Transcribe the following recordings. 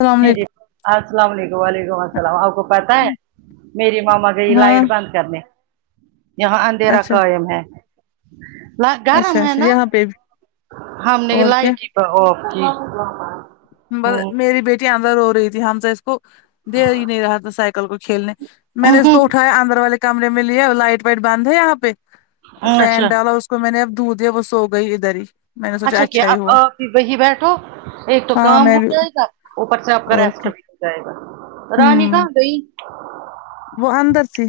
السلام جی جی علیکم السلام علیکم وعلیکم سلام آپ کو پتا ہے میری ماما گئی ہاں لائٹ بند کرنے یہاں اندھیرا اچھا قائم ہے اچھا گرم ہے اچھا نا یہاں پہ بھی ہم نے اور کیا لائٹ ہی آف کی ب میری بیٹی اندر رو رہی تھی حمزہ اس کو دے ہی نہیں رہا تھا سائیکل کو کھیلنے میں نے اس کو اٹھایا اندر والے کمرے میں لیا لائٹ وائٹ بند ہے یہاں پہ فین اچھا ڈالا اس میں نے اب دودھ دیا وہ سو گئی ادھر ہی میں نے سوچا اچھا کیا ہی اب ہوا پھر وہی بیٹھو ایک تو ہاں کام میں ہو بھی جائے گا اوپر سے آپ کا اور ریسٹ کیا بھی ہو جائے گا رانی ہوں کہا گئی وہ اندر تھی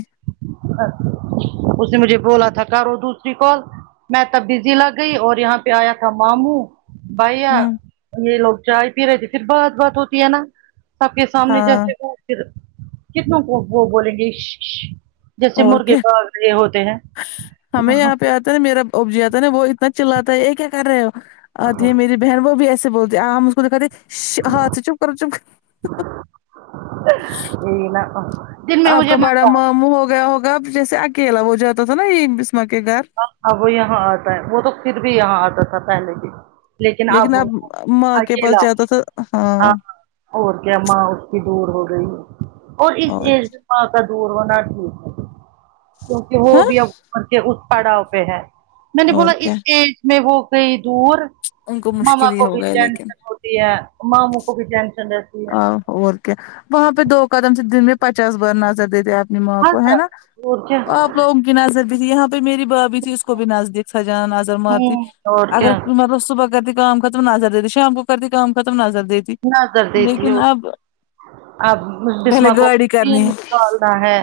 اس نے مجھے بولا تھا کرو دوسری کال میں تب بزی لگ گئی اور یہاں پہ آیا تھا ماموں بھیا ہوں یہ لوگ چائے پی رہے تھے پھر بات بات ہوتی ہے نا سب کے سامنے ہاں جیسے ہو پھر کتنوں کو وہ بولیں گے یش یش اور کیا ہمیں یہاں پہ یہی آتا ہے میرا ابج آتا نا وہ اتنا چلاتا ہے یہ کیا کر رہے ہو آتی ہے میری بہن بو بھی ایسے بولتے ہیں امم اس کو د یکہاتے ہے یش ہاں سے چپ کرو چپ کر یہی نا تو آپ کا بڑا ماموں ہو گیا ہوگا جیسے اکیلا وہ جاتا تھا نا یہ بسما کے گھر ہاں اب وہ یہاں آتا ہے وہ تو پھر بھی یہاں آتا تھا پہلے بھی لیکن اب وہ ماں کے پاس اکیلا جاتا تھا ہاں اور کیا ماں اس کی دور ہو گئی ہے اور اس ایج ماں کا دور ہونا ٹھیک ہے کیونکہ وہ ہاں بھی اب عمر کے اس پڑاؤ پہ ہے میں نے اور بولا اس کیا ایج میں وہ گئی دور ان کو ماما مشکل ہی کو بھی ہو گئے لیکن ٹینشن ہوتی رہتی ہے ماموں کو بھی ٹینشن ره آ اور کیا وہاں پہ دو قدم سے دن میں پچاس بار نظر دیتے آپ نی ماں ہر کو ہے نا طرف اور کیا آپ لوگوں کی نظر بھی تھی یہاں پہ میری بات بھی تھی اس کو بھی نزدیک سجانا نظر مارتی ہوں اور اگر کیا مطلب صبح کر دے کام ختم نظر دیتی شام کو کر تی کام ختم نظر دیتی نظر دیتی لیکن ہو اب اب پہلے بسما کو گاڑی کرنی تین ہے نکالنا ہے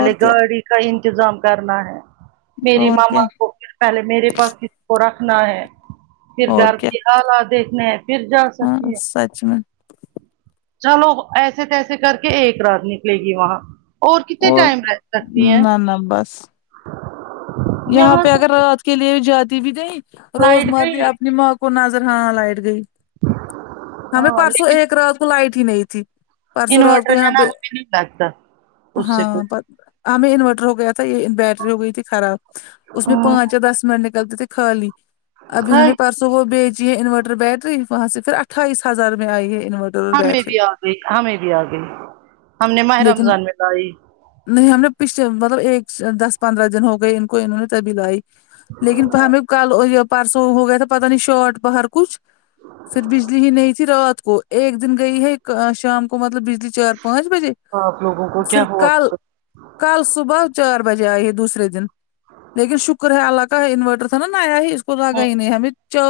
اور کیا گاڑی کا انتظام کرنا ہے میری اور کیا ماما کو پہلے میرے پاس کسی کو رکھنا ہے پھر اور گھر کیا کی حالات دیکھنے ہیں پھر جا ہاں سکتی ہے سچ میں چلو ایسے تیسے کر کے ایک رات نکلے گی وہاں اور کتنے ٹائم ره سکتی ہیں نہ نہ بس یہاں پہ اگر رات کے لیے جاتی بھی نہیں روز لائٹ مرہ گئی اپنی ماں کو کو نظر ہاں لائٹ گئی ہمیں ہاں پرسوں لیکن ایک رات کو لائٹ ہی نہیں تھی پرسوں رات کو انورٹر یہاں ہے نا پہ ہمیں نہیں لگتا اس سے ہاں پر کچھ ہمیں انورٹر ہو گیا تھا یہ بیٹری ہو گئی تھی خراب اس میں ہوں پانچ یا دس منٹ لگتے تھے خالی اب انھوں ہائی نے پرس تو وہ بیچی ہے انورٹر بیٹری وہاں سے پھر اٹھائیس ہزار میں آئی ہے انورٹر اور ہمیں بیٹری بھی آ گئی ہمیں بھی آ گئی ہم نے ماہ لیکن رمضان میں لائی نہیں ہم نے پچھلے مطلب ایک دس پندرہ دن ہو گئے ان کو انہوں نے تبھی لائی لیکن پر ہمیں کل یہ پرسوں ہو گیا تھا پتہ نہیں شاٹ پہ باہر کچھ پھر بجلی ہی نہیں تھی رات کو ایک دن گئی ہے ک شام کو مطلب بجلی چار پانچ بجے آپ لوگوں کو کیا پھر ہوا کل ہوگا کل صبح چار بجے آئے ہے دوسرے دن لیکن شکر ہے اللہ کا ہے انوورٹر تھا نا نیا ہی اس کو ہوں لگاہی نہیں ہمیں جو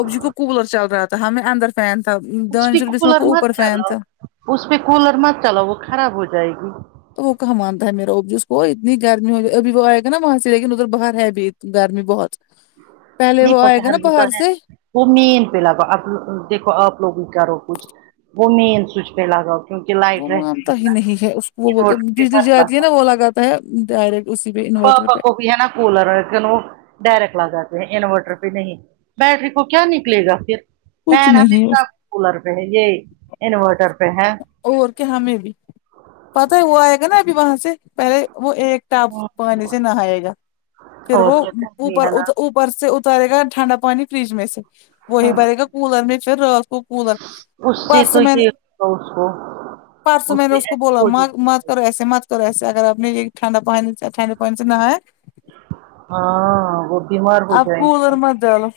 اب جی کو کولر چل رہا تھا تو ہمیں اندر فین تھا اس پہ دانش بس میں کولر کو مت اوپر فین چلاؤ تھا اس پہ کولر مت چلاو وہ خراب ہو جائے گی تو وہ کہاں مانتا ہے میرا وہ بھی اس کو اتنی گرمی ہو گی ابھی وہ آئے گا نا وہاں سے لیکن ادھر باہر ہے ابھی گرمی بہت پہلے نہیں وہ آئے گا نا پکار بھی تو باہر ہے سے وہ مین پہ لگاؤ آپ دیکھو آپ لوگ ہی کرو کچھ وہ مین سوئچ پہ لگاؤ کیونکہ وہ لائٹ رہتی مانتا ہی نا نہیں ہے اس کو وہ بول انورٹر پہ بجلی مت جاتی ہے لگاؤ نا وہ لگاتا ہے ڈائریکٹ اسی پہ انورٹر پاپا پہ کو بھی ہے نا کولر لیکن وہ ڈائریکٹ لگاتے ہیں انورٹر پہ نہیں بیٹری کو کیا نکلے گا پھر کچھ فین نہیں ہمیشہ اس کولر پہ ہے یہ انورٹر پہ ہے اور کہ ہمیں بھی پتہ ہے وہ آئے گا نا ابھی وہاں سے پہلے وہ ایک ٹپ پانی سے نہائے گا پھر اور وہ کیا گرمی اوپر ہے نا ادھر پر سے اتارے گا ٹھنڈا پانی فریج میں سے وہی بھرے گا کولر میں پھر رات کو کولر اس سے پرسوں میں نے تو اسکو پرسوں میں نے اس کو بولا م کرو ایسے مت کرو ایسے اگر آپ نے یہ ٹھنڈا پانی ٹھنڈے پانی سے نہیا ہاں وہ بیمار ہو آپ جائیں کولر گے مت ڈالو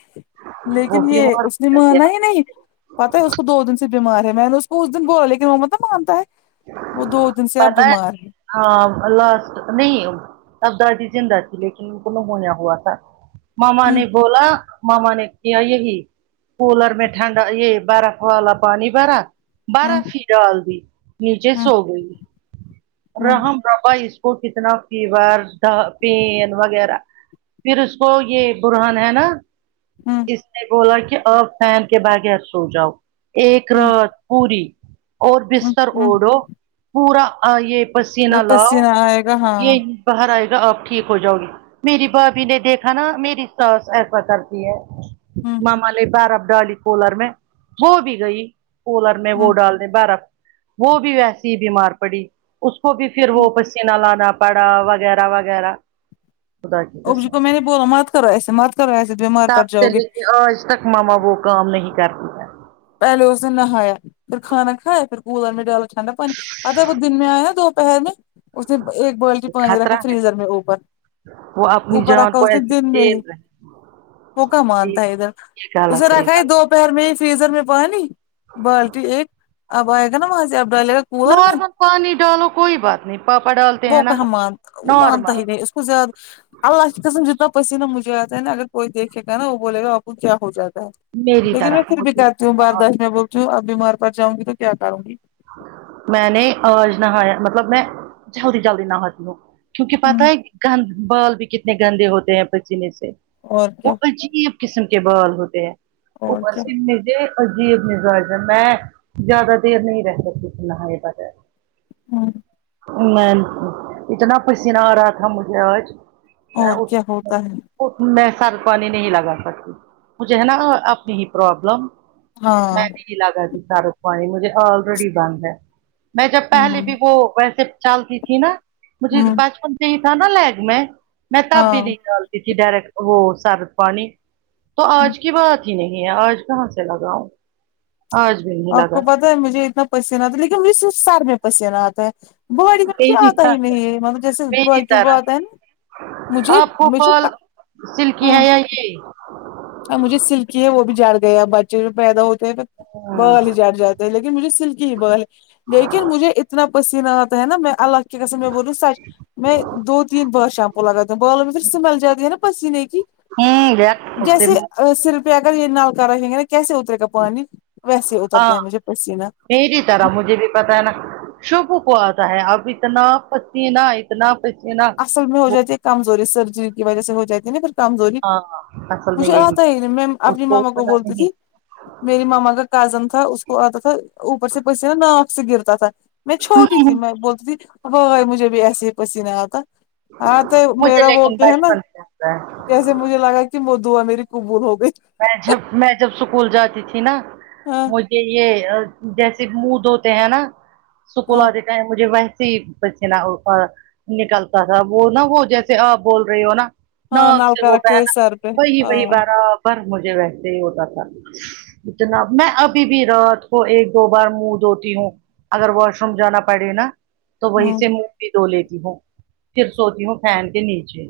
وہ لیکن یہ بیمار اس نے ہو مانا گیا ہی نہیں پتا ہے اس کو دو دن سے بیمار ہے میں نے اس کو اس دن بولا لیکن وہ مطلب مانتا ہے وہ دو دن سے اب بیمار ہے ہاں اللہ اس نہ اب دادی جان زندہ تھی لیکن ان کو نہ ہویا ہوا تھا ماما ہوں نے بولا ماما نے کیا یہی کولر میں ٹھنڈا یہ بارف والا پانی بھرا ہوں برف ہی ڈال دی نیچے ہوں سو گئی ہوں رحم بابا اس کو کتنا فیور پین وغیرہ پھر اس کو یہ برہن ہے نا ہاں اس نے بولا کہ اپ فین کے بغیر سو جاؤ ایک ہوں رات پوری اور بستر ہوں اوڑو پورا یہ ہوں پسیینہ لاؤ پسینہ آئے گا ہاں یہ بر آئے گا آپ ٹھیک ہو جاؤ گے میری بھابی نے دیکھا نا میری ساس ایسا کرتی ہے ہوں ماما نے برف ڈالی کولر میں ہو بھی گئی کولر میں ہوں وہ ڈال دے برف وہ بھی ویسی ہی بیمار پڑی اس کو بھی پھر وہ پسینہ لانا پڑا وغیرہ وغیرہ خدا کی ابو جی قسم کو میں نے بول مت کرو ایسے مت کرو ایسے بیمار پڑ تب جاؤ سے گے لے کے آج تک ماما وہ کام نہیں کرتی ہے پہلے اس د نےن نہایا پھر کھانا کایا پھر کووللر میں ڈالا ٹھنڈا پانی آتاا وہ دن میں آیا دوپہر میں اس نے ایک بالٹی پانی رکھا خطرہ ہے فریزر میں اوپر وہ اپنی اوپر جان رکھا کو اسنے ایسے دن میں ہی کھیل رہے وہوکا ہیں مانتا ہے ادھر یہ اسے غلط یہ رکھا ہے غلط دوپہر میں فریزر میں پانی بالٹی ایک اب آئے گا نا وہاں سے اب ڈالے گا ہے۔ کولر میں نارمل پانی ڈالو کوئی بات نہیں پاپا ڈالتے وہ ہیں نا کہمان وہ مانتا نارمل ہی نہیںے اس کو زیا اللہ کی قسم جتنا پسینہ مجھے آتا ہے نا اگر کوئی دیکھے گا نا وہ بولے گا باپو کیا ہو جاتا ہے میری لیکن میں طرح پھر بھی مجھے کرتی ہوں بارداشت میں بولتی ہوں اب بھی مار پڑ جاؤں گی تو کیا کروں گی میں نے آج نہایا مطلب میں جلدی جلدی نہتی ہوں کیونکہ پتہ ہوں ہے گند بال بھی کتنے گندے ہوتے ہیں پسینے سے اور کیا وہجیب قسم کے بال ہوتے ہیں اور اوپر کیا سے اتنے عجیب مزاج ہے میں زیادہ دیر نہیں رہ سکتی تھی نہاے بگیر ہاں میں اتنا پسینہ آ رہا تھا مجھے آج میں اور اٹھ کیا ہوتا ہے اٹھ میں سر پانی نہیں لگا سکتی مجھے ہے نا اپنی ہی پرابلم ہاں میں بھی نہیں لگا کہ سار پے پانی مجھے آلریڈی بند ہے میں جب پہلے ہوں بھی وہ ویسے چلتی تھی نا مجھے ہوں بچپن صیح تھا نا لائگ میں تب بھی ہاں نہیں ڈالتی تھی ڈائریکٹ وہ سر پانی تو آج کی بات ہی نہیں ہے آج کہاں سے لگاؤں آج بھی نہیں آپ لگا کو پتہ ہے مجھے اتنا پسینہ آتا ہے لیکن مجھ س سر میں پسینہ آتا ہے باڈی میں مجھے میری آتا ہی طرح نہیں مطلب جیسے میری باقیوں کو طرح آتا ہے نا مجھے آپ کو مجھے بال کا سلکی ہے یا یہ ہاں مجھے سلکی ہے وہ بھی جھڑ گیا بچے جو پیدا ہوتے ہیں بال ہی جھڑ جاتے ہیں لیکن مجھے سلکی ہی بال لیکن مجھے اتنا پسینہ آتا ہے نا میں الگ ٹھیک ہے سب میں بولوں سچ میں دو تین بار شیمپو لگاتا ہوں بالوں میں سمیل جاتی ہے نا پسینے کی ہوں جا جیسے ا سر پہ اگر یہ نل کا رہیں گے نا کیسے اترے گا پانی ویسے اترتا ہے مجھے پسینہ تیری طرح مجھے بھی پتا ہے نا شبہو کو آتا ہے اب اتنا پسینہ اتنا پسینہ اصل میں ہو وہ جاتی ہے کمزوری سرجری کی وجہ سے ہو جاتی نا پھر کمزوری ہاں اصل میں مجھے یہی آتا ہی نہیں میں اس اپنی ماما کو اتنا بولتی نہیں تھی میری ماما کا کزن تھا اس کو آتا تھا اوپر سے پیسے ناک سے گرتا تھا میں چھوٹی تھی میں بولتی تھی ہائے مجھے بھی ایسے ہی پسینہ آتا ہاں تو مجھے میرا وہ لیکن کیا ہے نا بچپن سے آتا ہے جسے مجھے لگا کہ وہ دعا میری قبول ہو گئی میں جب میں جب اسکول جاتی تھی نا ہاں مج ھے یہ جیسے منہ دھوتے ہیں نا اسکول ہاں والے چاہے مجھے ویسے ہی پسین اف نکلتا تھا وہ نا وہ جیسے آپ بول رہے رہی ہو نا ہاں ناک سے نلکا وہ رکھتے بہنا سر پہ وہی ہاں وہی برابر مجھے ویسے ہی ہوتا تھا اتنا میں ابھی بھی رات کو ایک دو بار منہ دھوتی ہوں اگر واش روم جانا پڑے نا تو وہیں ہوں سے منہ بھی دھو لیتی ہوں پھر سوتی ہوں فین کے نیچے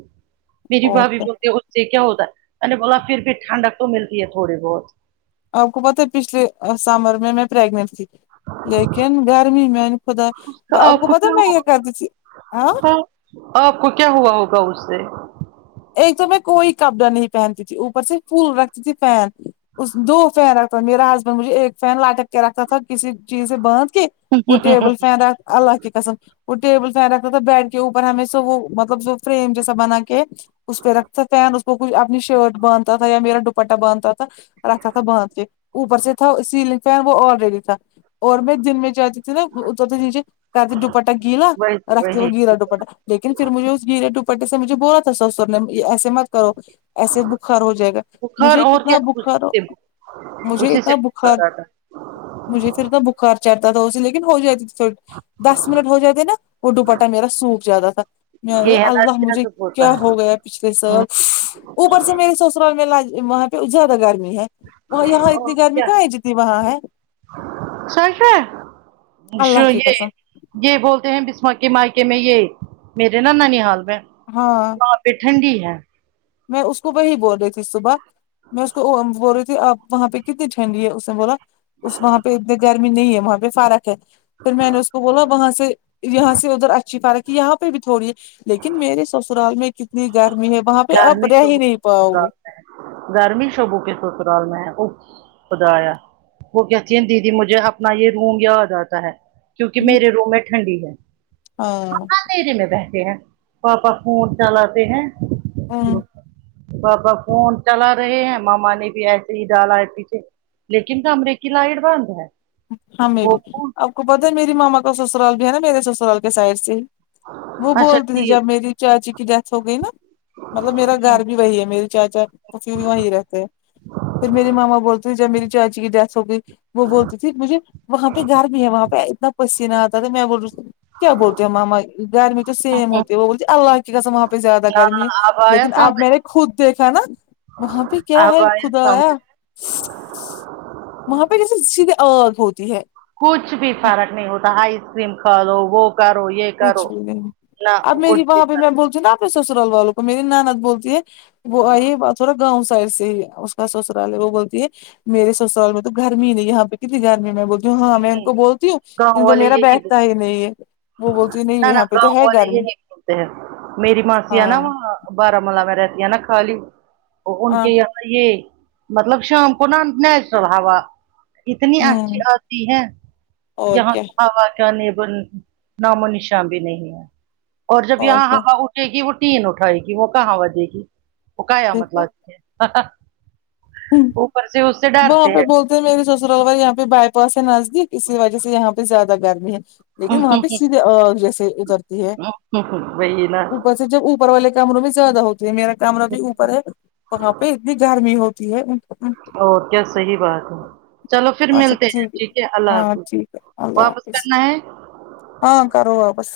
میری اور بھابھی کیا بولتی اس سے کیا ہوتا ہے میں نے بولا پھر بھی ٹھنڈک تو ملتی ہے تھوڑی بہت آپ کو پتا ہے پچھلے سمر میں میں پریگنٹ تھی لیکن گرمی میں خدا آپ کو پتا میں یہ کرتی تھی ہاں ہوگا آپ کو کیا ہوا ہوگا اس سے ایک تو میں کوئی کپڑا نہیں پہنتی تھی اوپر سے فل رکھتی تھی فین اس دو فین رکھتا تھا میرا ہسبینڈ مجھے ایک فین لٹک کے رکھتا تھا کسی چیز سے باندھ کے وہ ٹیبل فین ر اللہ کی قسم وہ ٹیبل فین رکھتا تھا بیڈ کے اوپر ہمیں سے وہ مطلب جو فریم جیسا بنا کے اس پہ رکھتا تھا فین اس پہ کوئی اپنی شرٹ باندھتا تھا یا میرا دوپٹہ باندھتا تھا رکھ تھا باندھ کے اوپر سے تھا سلنگ فین وہ آلریڈی تھا اور میں دن میں جاتتی تھی نا اترتے نیچے کہتی دوپٹا گیلا وہی رکھتی وہ وہی گیلا دوپٹا لیکن پھر مجھے اس گیلیے دوپٹے سے مجھے بولا تھا سسر نے ایسے مت کرو ایسے بخار ہو جائے گا بخار مجھے اور کتنا کیا اسی بخار سے مجھے اسی سے اتنا بخار آتا مجھے پھر اتنا بخار چڑھتا تھا اسے لیکن ہو جاتی تھی دس منٹ ہو جات تھ نا وہ ڈپاٹا میرا سوپ زیادہ تھا ہے یارے یہ ہے نا اللہ مجھے جذب ہوتا کیا ہو ہے پچھلے سال اوپر سے میرے سسرال میں وہاں پہ زیادہ گرمی ہے وہ یہاں اتنی گرمی کہاں ہے جتنی وہاں ہے نشہ اللہ کی یہ قسم [unintelligible] یہ بولتے ہیں بسما کے مائکے میں یہ میرے نا ننیحال میں ہاں یہ ٹھنڈی ہے میں اس کو وہی بول رہی تھی صبح میں اس کو بول رہی تھی اپ وہاں پہ کتنی ٹھنڈی ہے اس نے بولا اس وہاں پہ اتنی گرمی نہیں ہے وہاں پہ فرق پھر میں نے اس کو بولا وہاں سے یہاں سے ادھر اچھی فارک کی یہاں پہ بھی تھوڑی ہے لیکن میرے سسرال میں کتنی گرمی ہے وہاں پھر آپ رہی نہیں پاؤ گے گرمی شبو کے سسرال میں ہے خدایا وہ کہتی ہیں دیدی مجھے اپنا یہ روم یاد آتا ہے کیونکہ میرے رووم میں ٹھنڈی ہے ہاں دھیے میں بیٹتے ہیں پاپا فون چلاتے ہیں ہمم پاپا فون چلا رہے ہیں ماما نے بھی ایسے ہی ڈالا ہے پیچھے لیکن کمرے کی لائٹ بند ہے ہمے وہ بھی آپ کو پتا ہے میری ماما کا سسرال بھی ہے نا میرے سسرال کے سائڈ سے ہی وہ اچھا بولتی تھی ٹھیک جب میری چاچی کی ڈیتھ ہو گئی نا مطلب میرا ہوں گھر بھی وہی ہے میری چاچاف بھی وہیں رہتے ہیں پھر میری ماما بولتے جب میری چاچی کی ڈیتھ ہو گئی ٹھیک مجھے وہاں پہ گھر بھی ہے وہاں پہ اتنا پسینہ آتا تھا م میں بول رہ کیا بولتے ہیں ماما گرمی تو ہوں سیم ہوں، ہوتی ہے وہ بولتی اللہ کی کسم وہاں پہ زیادہ گرمی ہے ہاں اب آیا لیکن اب سمجھ میں نے خود دیکھا نا وہاں کیا ہے اب خدا آیا سمجھ وہاں پہ جیسے سیدھھی اگ ہوتی ہے کچھ بھی فرق نہیں ہوتا آئس کریم کھا لو وہ کرو یہ کرو کچھ بھی نہیں نہ اب کچھ میری بھی وہاں پہ میں فرق بولتی ہوں نا اپنے سسرال والوں کو میری نند بولتی ہے وہ آئی تھوڑا گاؤں سائڈ سے ہی اس کا سسرال ہے وہ بولتی ہے میرے سسال میں تو گرمی ہی نہیں یہاں پہ کتنی گرمی میں بول جو ہاں میں ان نہیں کو بولتی ہوں گاؤں ان کو والے میرا یہی بیٹھتا ہے بولتے ہیں نہیں ہے وہ بولتی ہے نہ نہ یہاں پہ تو گاؤں والے یہ گرمی نہیں بولتے ہیں میری ماسی ہے نا ہاں وہاں بارامولہ میں رہتی ہے نا خالی ان ہاں کے یہ یہ مطلب شام کو ن نیچرل ہوا اتنی اچھی ہوں آتی ہے اور یہاں کیا ہوا کہ نبن نام و نشاں بھی نہیں ہے اور جب یہاں حوا ے گ وہ ین اٹھائے گی وہ کہاں وجے گی وہ کیامٹہ دیکھا لاتی ہیں اوپر سے اس سے وہاں ڈرتے پے ہیں بہت میرے سسرالور یہاں پہ بائی پاس ہے نزدیک اسی وجہ سے یہاں پہ زیادہ گرمی ہے لیکن وہاں پہ سیدھے آگ جیسے اترتی ہے وہی نا اوپر تو جب اوپر والے کمروں میں زیادہ ہوتے یے میرا کامر بھی اوپر ہے وہاں پے اتنی گرمی ہوتی ہے اور کیا صحیح بات ہے چلو پھر ملتے ہیں ٹھیک ہے اللہ ہاں حافظ ٹھیک ہے اللہ واپس حافظ کرنا ہے ہاں کرو واپس